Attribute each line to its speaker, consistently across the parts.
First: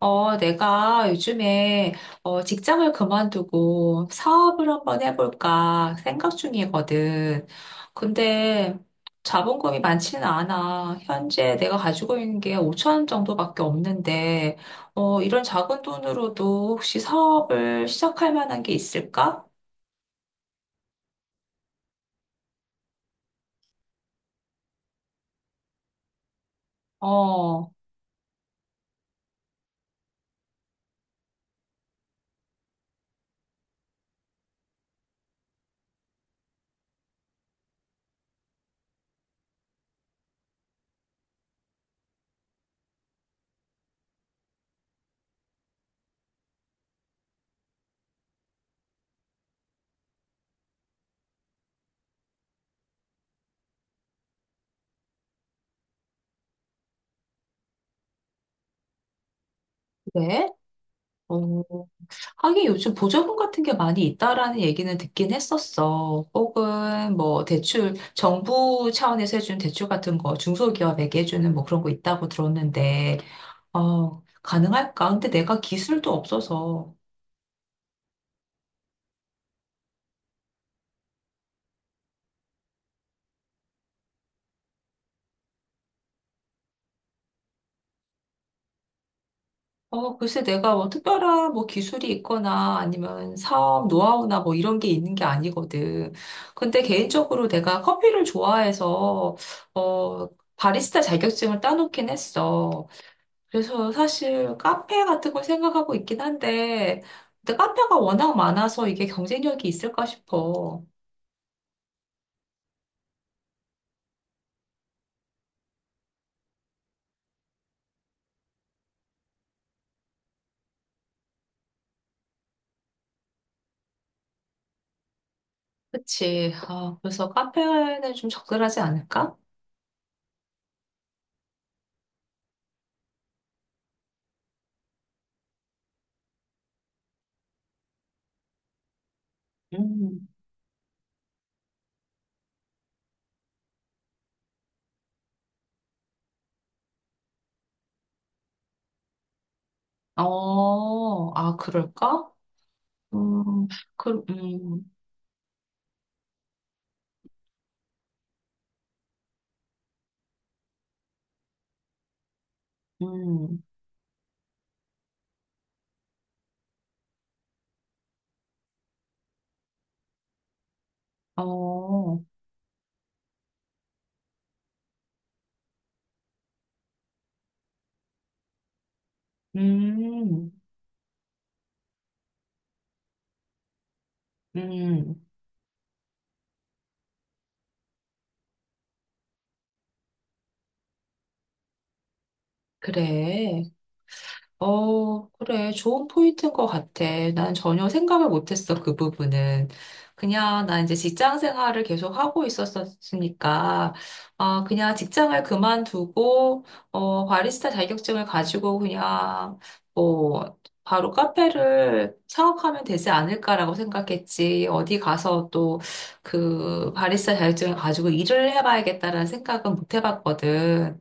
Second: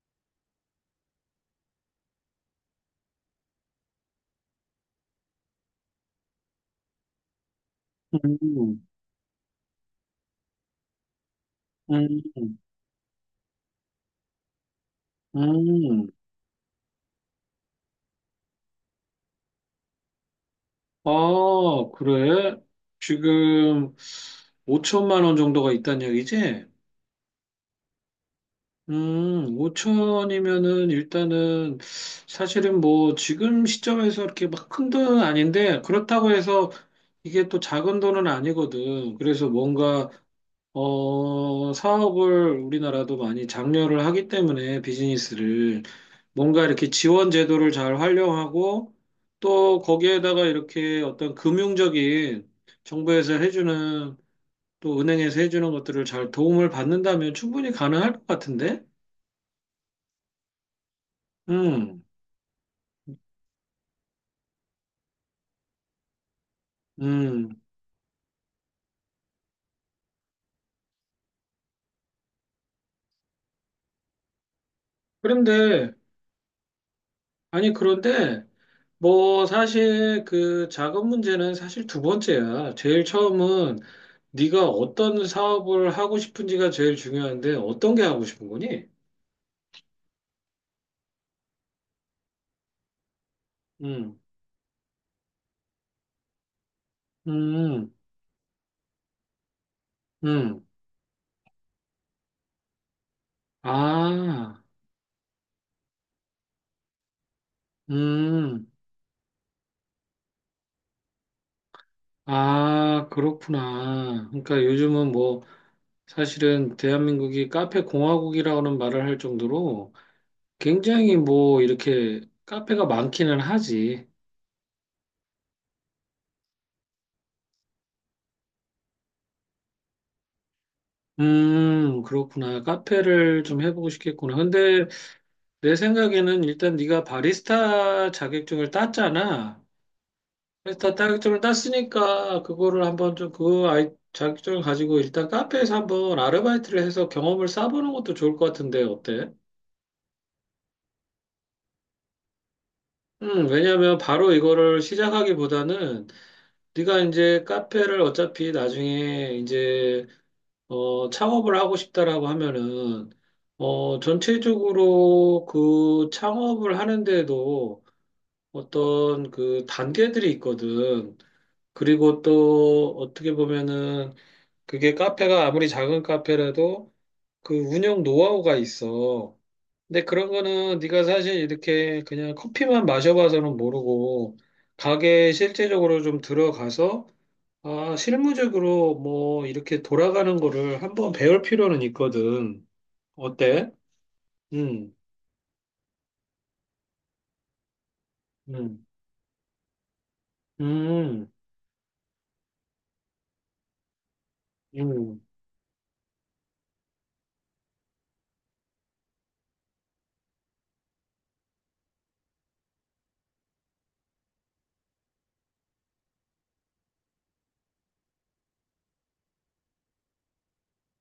Speaker 1: 내가 요즘에 직장을 그만두고 사업을 한번 해볼까 생각 중이거든. 근데
Speaker 2: 음,
Speaker 1: 자본금이 많지는 않아. 현재 내가 가지고
Speaker 2: 음,
Speaker 1: 있는 게 5천 원 정도밖에 없는데, 이런 작은
Speaker 2: 음.
Speaker 1: 돈으로도 혹시 사업을 시작할 만한 게 있을까?
Speaker 2: 아, 그래? 지금 5천만 원 정도가 있다는 얘기지?
Speaker 1: 어,
Speaker 2: 5천이면은 일단은 사실은 뭐 지금 시점에서 이렇게 막 큰 돈은 아닌데 그렇다고 해서 이게 또 작은 돈은 아니거든. 그래서 뭔가 사업을 우리나라도 많이 장려를 하기 때문에 비즈니스를 뭔가 이렇게 지원 제도를 잘 활용하고 또 거기에다가 이렇게 어떤 금융적인 정부에서 해주는, 또 은행에서 해주는 것들을 잘 도움을 받는다면 충분히 가능할 것 같은데?
Speaker 1: 그래? 어,
Speaker 2: 음,
Speaker 1: 하긴 요즘 보조금 같은 게 많이 있다라는 얘기는 듣긴 했었어. 혹은 뭐
Speaker 2: 음.
Speaker 1: 대출, 정부 차원에서 해주는 대출 같은 거, 중소기업에게 해주는 뭐 그런 거 있다고 들었는데, 가능할까? 근데 내가
Speaker 2: 그런데,
Speaker 1: 기술도 없어서,
Speaker 2: 아니, 그런데 뭐, 사실 그 작업 문제는 사실 두 번째야. 제일 처음은 네가 어떤 사업을 하고 싶은지가 제일 중요한데, 어떤 게 하고 싶은 거니?
Speaker 1: 글쎄 내가 뭐 특별한 뭐 기술이 있거나 아니면 사업
Speaker 2: 음,
Speaker 1: 노하우나 뭐 이런 게 있는 게 아니거든. 근데 개인적으로 내가
Speaker 2: 음,
Speaker 1: 커피를 좋아해서, 어,
Speaker 2: 음.
Speaker 1: 바리스타 자격증을 따놓긴 했어. 그래서 사실
Speaker 2: 아,
Speaker 1: 카페 같은 걸 생각하고 있긴 한데, 근데 카페가 워낙
Speaker 2: 음.
Speaker 1: 많아서 이게 경쟁력이 있을까 싶어.
Speaker 2: 아, 그렇구나. 그러니까 요즘은 뭐 사실은 대한민국이 카페 공화국이라는 말을 할 정도로 굉장히 뭐 이렇게 카페가 많기는 하지.
Speaker 1: 그치. 아, 그래서 카페는 좀 적절하지 않을까?
Speaker 2: 그렇구나. 카페를 좀 해보고 싶겠구나. 근데 내 생각에는 일단 네가 바리스타 자격증을 땄잖아.
Speaker 1: 음.
Speaker 2: 바리스타 자격증을 땄으니까 그거를 한번 좀 그 아이 자격증을 가지고 일단 카페에서 한번 아르바이트를 해서 경험을 쌓아보는 것도 좋을 것 같은데 어때?
Speaker 1: 어, 아, 그럴까? 음,
Speaker 2: 왜냐면
Speaker 1: 그,
Speaker 2: 바로 이거를
Speaker 1: 음,
Speaker 2: 시작하기보다는 네가 이제 카페를 어차피 나중에 이제 창업을 하고 싶다라고 하면은
Speaker 1: 음,
Speaker 2: 전체적으로 그 창업을 하는데도 어떤 그 단계들이 있거든. 그리고
Speaker 1: 어,
Speaker 2: 또 어떻게 보면은 그게 카페가 아무리 작은 카페라도 그 운영 노하우가 있어. 근데 그런
Speaker 1: 음,
Speaker 2: 거는 네가 사실 이렇게 그냥 커피만 마셔봐서는 모르고
Speaker 1: 음,
Speaker 2: 가게에 실제적으로 좀 들어가서 아, 실무적으로 뭐 이렇게 돌아가는 거를 한번 배울 필요는 있거든.
Speaker 1: 그래.
Speaker 2: 어때? 음,
Speaker 1: 어, 그래. 좋은 포인트인 것 같아. 난 전혀 생각을 못했어,
Speaker 2: 음,
Speaker 1: 그 부분은. 그냥 나 이제
Speaker 2: 음,
Speaker 1: 직장 생활을 계속 하고 있었으니까, 아, 그냥
Speaker 2: 음,
Speaker 1: 직장을 그만두고, 바리스타 자격증을 가지고 그냥, 뭐, 바로 카페를 창업하면 되지 않을까라고 생각했지. 어디 가서 또 그 바리스타 자격증을 가지고 일을 해봐야겠다라는 생각은 못 해봤거든.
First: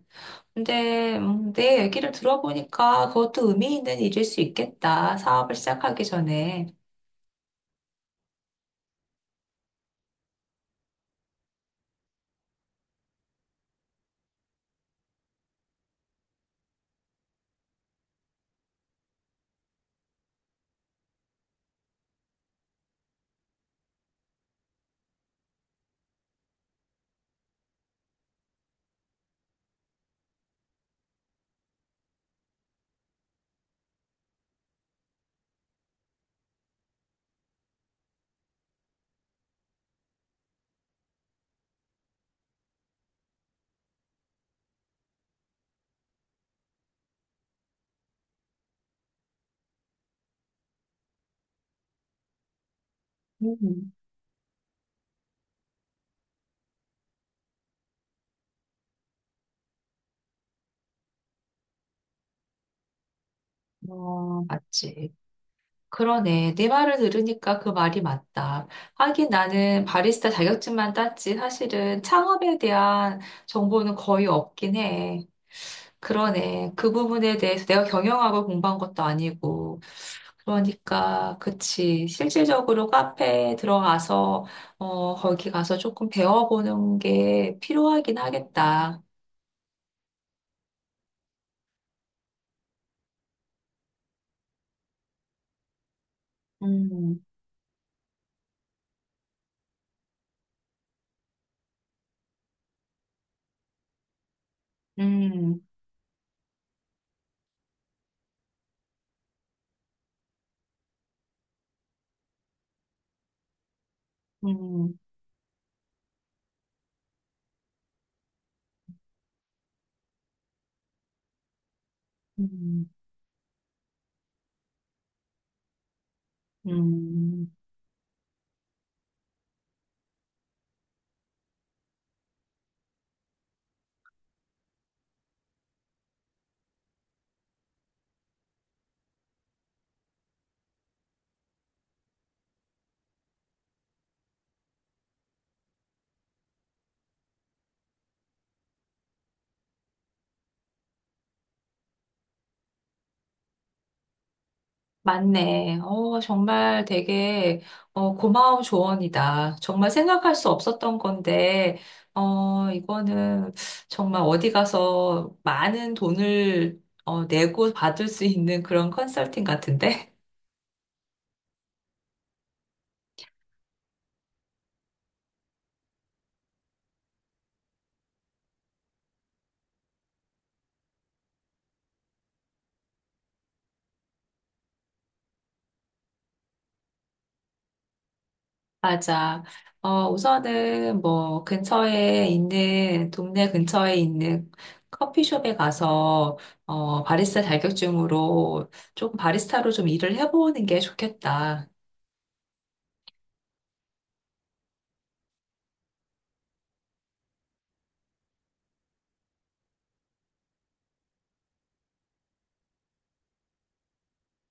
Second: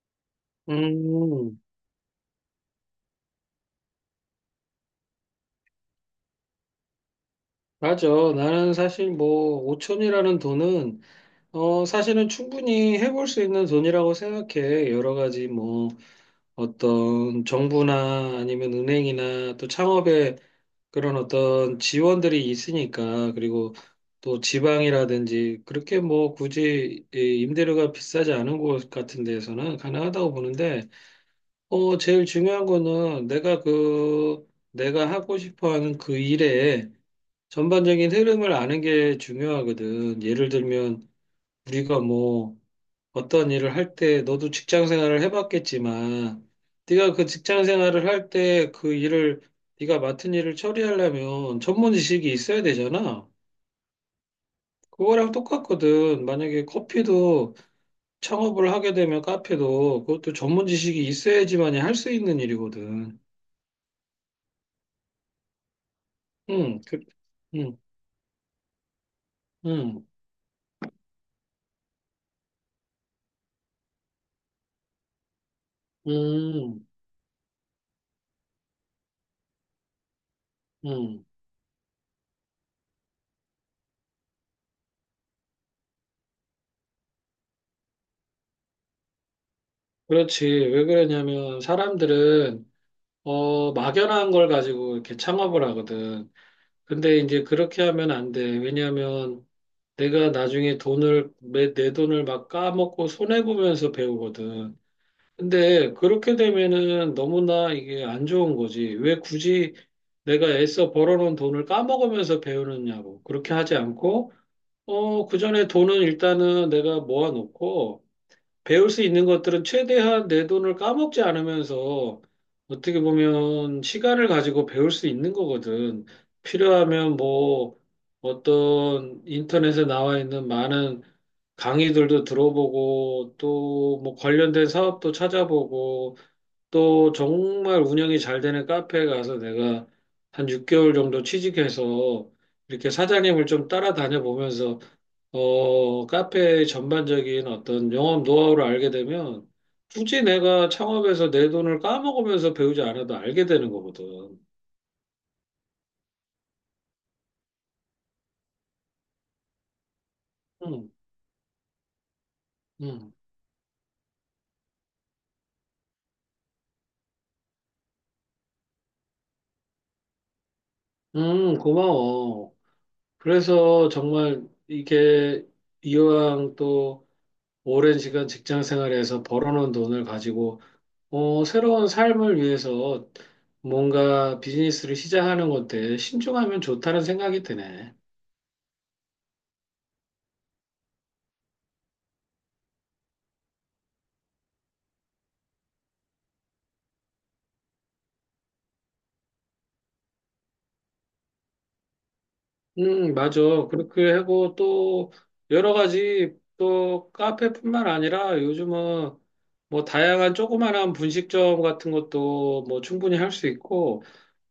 Speaker 1: 근데
Speaker 2: 음.
Speaker 1: 내 얘기를 들어보니까 그것도 의미 있는 일일 수 있겠다. 사업을 시작하기 전에.
Speaker 2: 맞아. 나는 사실 뭐 5천이라는 돈은 사실은 충분히 해볼 수 있는 돈이라고 생각해. 여러 가지 뭐 어떤 정부나 아니면 은행이나 또 창업에 그런 어떤 지원들이 있으니까, 그리고 또 지방이라든지 그렇게 뭐 굳이 이 임대료가 비싸지 않은 곳 같은 데에서는 가능하다고 보는데, 제일 중요한 거는 내가 그 내가 하고 싶어 하는 그 일에 전반적인 흐름을 아는 게 중요하거든. 예를 들면 우리가 뭐 어떤 일을 할 때 너도 직장 생활을 해봤겠지만, 네가 그 직장 생활을 할 때 그 일을 네가 맡은 일을 처리하려면 전문 지식이 있어야 되잖아.
Speaker 1: 음.
Speaker 2: 그거랑 똑같거든. 만약에 커피도 창업을 하게 되면 카페도 그것도 전문 지식이 있어야지만이 할 수 있는 일이거든.
Speaker 1: 어, 맞지. 그러네. 네
Speaker 2: 응,
Speaker 1: 말을 들으니까 그
Speaker 2: 응,
Speaker 1: 말이 맞다. 하긴 나는
Speaker 2: 응,
Speaker 1: 바리스타 자격증만 땄지 사실은 창업에 대한 정보는 거의 없긴 해. 그러네.
Speaker 2: 응,
Speaker 1: 그 부분에 대해서 내가 경영학을 공부한 것도 아니고.
Speaker 2: 응.
Speaker 1: 그러니까, 그치. 실질적으로 카페에 들어가서, 거기 가서 조금 배워보는 게 필요하긴 하겠다.
Speaker 2: 그렇지. 왜 그러냐면 사람들은 막연한 걸 가지고 이렇게 창업을 하거든. 근데
Speaker 1: 음,
Speaker 2: 이제 그렇게 하면 안 돼. 왜냐하면 내가 나중에 내 돈을 막 까먹고 손해보면서 배우거든.
Speaker 1: 음,
Speaker 2: 근데 그렇게 되면은 너무나 이게 안 좋은 거지. 왜 굳이 내가 애써 벌어놓은 돈을 까먹으면서 배우느냐고. 그렇게 하지 않고,
Speaker 1: 음,
Speaker 2: 그 전에 돈은 일단은 내가 모아놓고, 배울 수 있는 것들은 최대한 내 돈을 까먹지 않으면서
Speaker 1: 음,
Speaker 2: 어떻게 보면 시간을 가지고 배울 수 있는 거거든. 필요하면
Speaker 1: 음.
Speaker 2: 뭐 어떤 인터넷에 나와 있는 많은 강의들도 들어보고, 또 뭐 관련된 사업도 찾아보고, 또 정말 운영이 잘 되는 카페에 가서 내가 한 6개월 정도 취직해서 이렇게 사장님을 좀 따라다녀 보면서 카페의 전반적인 어떤 영업 노하우를 알게 되면, 굳이 내가 창업해서 내 돈을 까먹으면서 배우지 않아도 알게 되는 거거든.
Speaker 1: 맞네. 어, 정말 되게 고마운 조언이다. 정말 생각할 수
Speaker 2: 응,
Speaker 1: 없었던 건데, 어,
Speaker 2: 응,
Speaker 1: 이거는 정말 어디 가서 많은 돈을 내고 받을 수 있는 그런 컨설팅 같은데?
Speaker 2: 응, 고마워. 그래서 정말 이게 이왕 또 오랜 시간 직장 생활에서 벌어놓은 돈을 가지고 새로운 삶을 위해서 뭔가 비즈니스를 시작하는 건데 신중하면 좋다는 생각이 드네.
Speaker 1: 맞아. 우선은 뭐 근처에 있는, 동네 근처에 있는 커피숍에 가서 바리스타 자격증으로 조금 바리스타로 좀 일을 해보는 게 좋겠다.
Speaker 2: 맞아. 그렇게 하고 또 여러 가지 또 카페뿐만 아니라 요즘은 뭐 다양한 조그마한 분식점 같은 것도 뭐 충분히 할 수 있고,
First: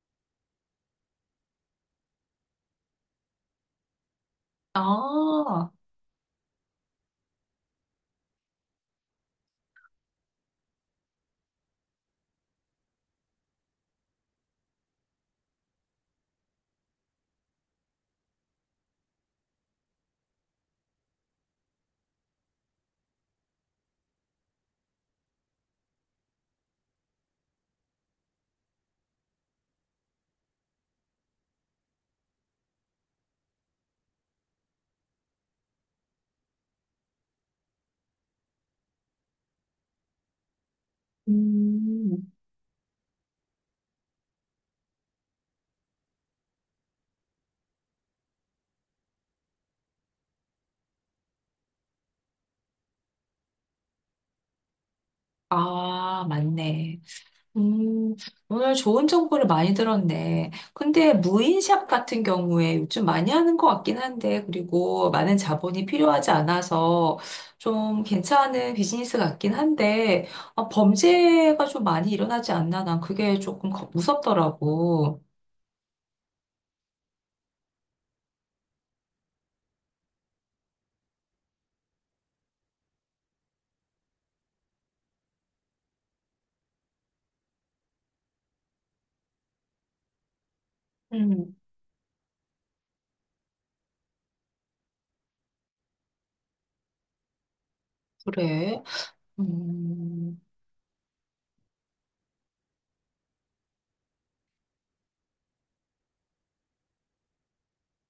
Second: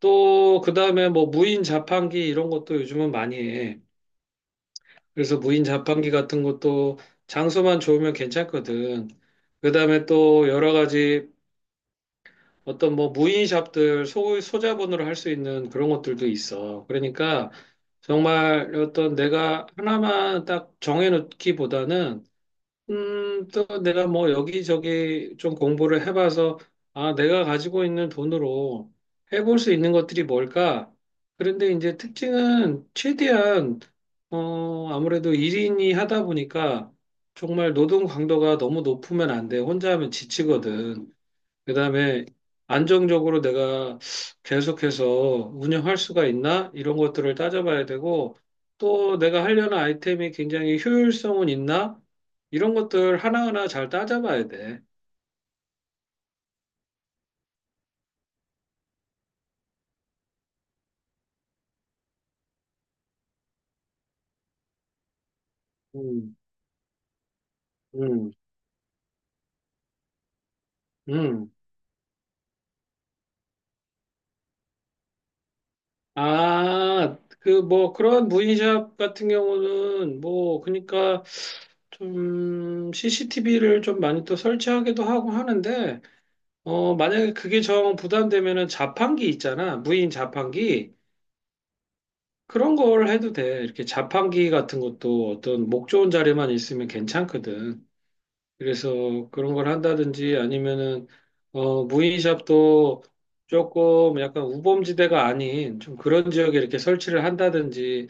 Speaker 2: 또 그다음에 뭐 무인 자판기 이런 것도 요즘은 많이 해. 그래서 무인
Speaker 1: 아,
Speaker 2: 자판기 같은 것도 장소만 좋으면 괜찮거든. 그다음에 또 여러 가지 어떤 뭐 무인샵들 소자본으로 할 수 있는 그런 것들도 있어. 그러니까 정말 어떤 내가 하나만 딱 정해놓기보다는 또 내가 뭐 여기저기 좀 공부를 해봐서 아, 내가 가지고 있는 돈으로 해볼 수 있는 것들이 뭘까? 그런데 이제 특징은 최대한 아무래도 1인이 하다 보니까 정말 노동 강도가 너무 높으면 안 돼. 혼자 하면 지치거든.
Speaker 1: 음,
Speaker 2: 그다음에 안정적으로 내가 계속해서 운영할 수가 있나? 이런 것들을 따져봐야 되고, 또 내가 하려는 아이템이 굉장히 효율성은 있나? 이런 것들 하나하나 잘 따져봐야 돼.
Speaker 1: 아, 맞네. 음, 오늘 좋은 정보를 많이 들었네. 근데 무인샵 같은 경우에 요즘 많이 하는 것 같긴 한데, 그리고 많은 자본이 필요하지
Speaker 2: 음,
Speaker 1: 않아서 좀
Speaker 2: 음,
Speaker 1: 괜찮은 비즈니스 같긴 한데, 아,
Speaker 2: 음.
Speaker 1: 범죄가 좀 많이 일어나지 않나? 난 그게 조금 겁- 무섭더라고.
Speaker 2: 아, 그 뭐 그런 무인샵 같은 경우는 뭐 그러니까 좀 CCTV를 좀 많이 또 설치하기도 하고 하는데, 만약에 그게 정 부담되면은 자판기 있잖아. 무인 자판기.
Speaker 1: 음,
Speaker 2: 그런 걸 해도 돼. 이렇게 자판기 같은 것도 어떤 목 좋은 자리만 있으면 괜찮거든.
Speaker 1: 그래.
Speaker 2: 그래서 그런 걸 한다든지
Speaker 1: 음,
Speaker 2: 아니면은 무인샵도 조금 약간 우범지대가 아닌 좀 그런 지역에 이렇게 설치를 한다든지,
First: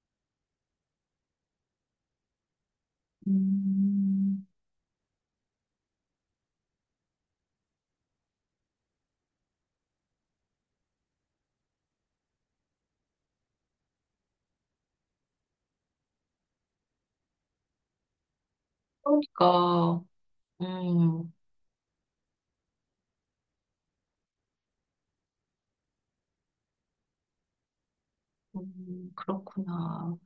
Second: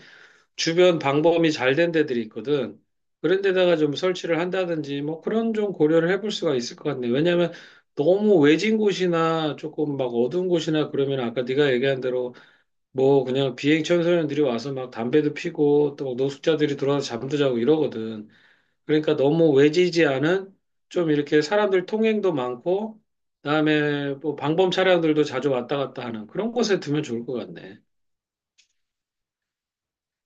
Speaker 2: 주변 방범이 잘 된 데들이 있거든. 그런 데다가 좀 설치를
Speaker 1: 음,
Speaker 2: 한다든지 뭐 그런 좀 고려를 해볼 수가 있을 것 같네. 왜냐면 너무 외진 곳이나 조금 막 어두운 곳이나 그러면 아까 네가 얘기한 대로 뭐 그냥 비행 청소년들이 와서 막 담배도 피고 또 막 노숙자들이 들어와서 잠도 자고 이러거든. 그러니까 너무
Speaker 1: 그러니까,
Speaker 2: 외지지 않은 좀
Speaker 1: 음,
Speaker 2: 이렇게 사람들 통행도 많고, 그다음에 뭐 방범 차량들도 자주 왔다 갔다 하는 그런 곳에 두면 좋을 것 같네.
Speaker 1: 그렇구나.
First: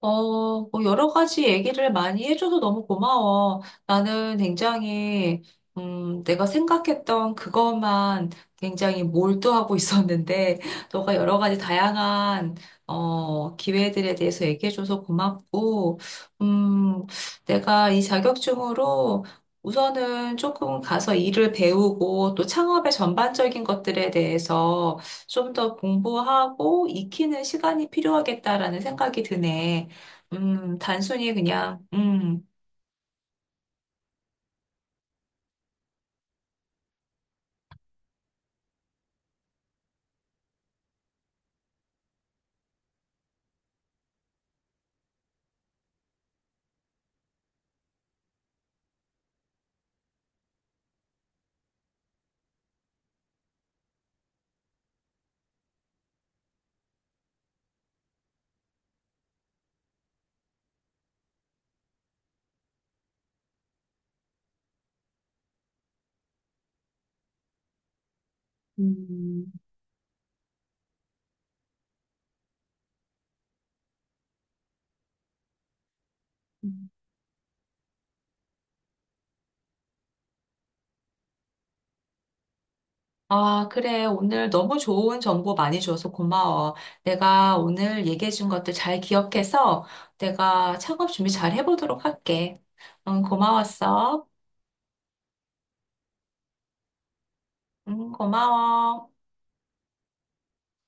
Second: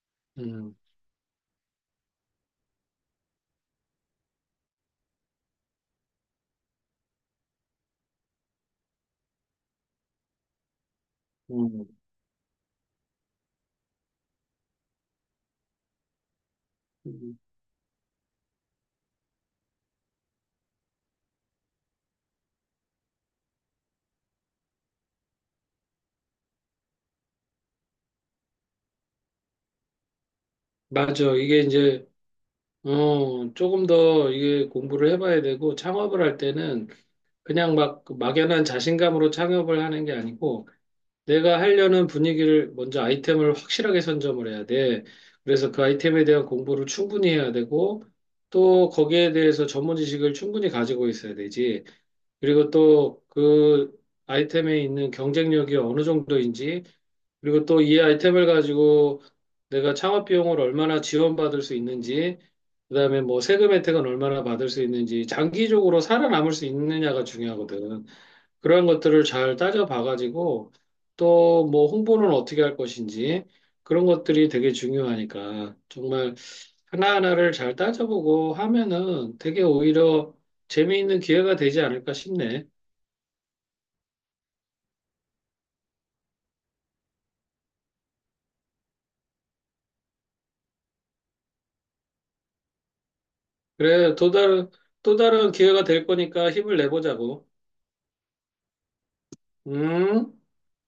Speaker 1: 어,
Speaker 2: 음,
Speaker 1: 뭐 여러 가지 얘기를 많이 해줘서 너무 고마워. 나는 굉장히, 내가 생각했던 그것만 굉장히 몰두하고 있었는데, 너가 여러 가지
Speaker 2: 음,
Speaker 1: 다양한, 기회들에 대해서 얘기해줘서 고맙고, 음,
Speaker 2: 음.
Speaker 1: 내가 이 자격증으로 우선은 조금 가서 일을 배우고, 또 창업의 전반적인 것들에 대해서 좀 더 공부하고 익히는 시간이 필요하겠다라는 생각이 드네. 단순히
Speaker 2: 맞아. 이게
Speaker 1: 그냥,
Speaker 2: 이제 조금 더 이게 공부를 해봐야 되고, 창업을 할 때는 그냥 막 막연한 자신감으로 창업을 하는 게 아니고 내가 하려는 분위기를 먼저 아이템을 확실하게 선점을 해야 돼. 그래서 그 아이템에 대한 공부를 충분히 해야 되고, 또 거기에 대해서 전문 지식을 충분히 가지고 있어야 되지. 그리고 또 그 아이템에 있는 경쟁력이 어느 정도인지, 그리고 또 이 아이템을 가지고 내가 창업 비용을 얼마나 지원받을 수 있는지, 그다음에 뭐 세금 혜택은 얼마나 받을 수 있는지, 장기적으로 살아남을 수 있느냐가 중요하거든. 그런 것들을
Speaker 1: 음,
Speaker 2: 잘 따져봐가지고 또 뭐 홍보는 어떻게 할 것인지, 그런 것들이 되게 중요하니까 정말
Speaker 1: 음.
Speaker 2: 하나하나를 잘 따져보고 하면은 되게 오히려 재미있는 기회가 되지 않을까 싶네.
Speaker 1: 아, 그래. 오늘 너무 좋은 정보 많이 줘서 고마워. 내가 오늘 얘기해준 것들 잘 기억해서 내가 창업 준비 잘 해보도록 할게. 응,
Speaker 2: 그래,
Speaker 1: 고마웠어.
Speaker 2: 또 다른, 또 다른 기회가 될 거니까 힘을 내보자고.
Speaker 1: 응, 고마워.
Speaker 2: 음.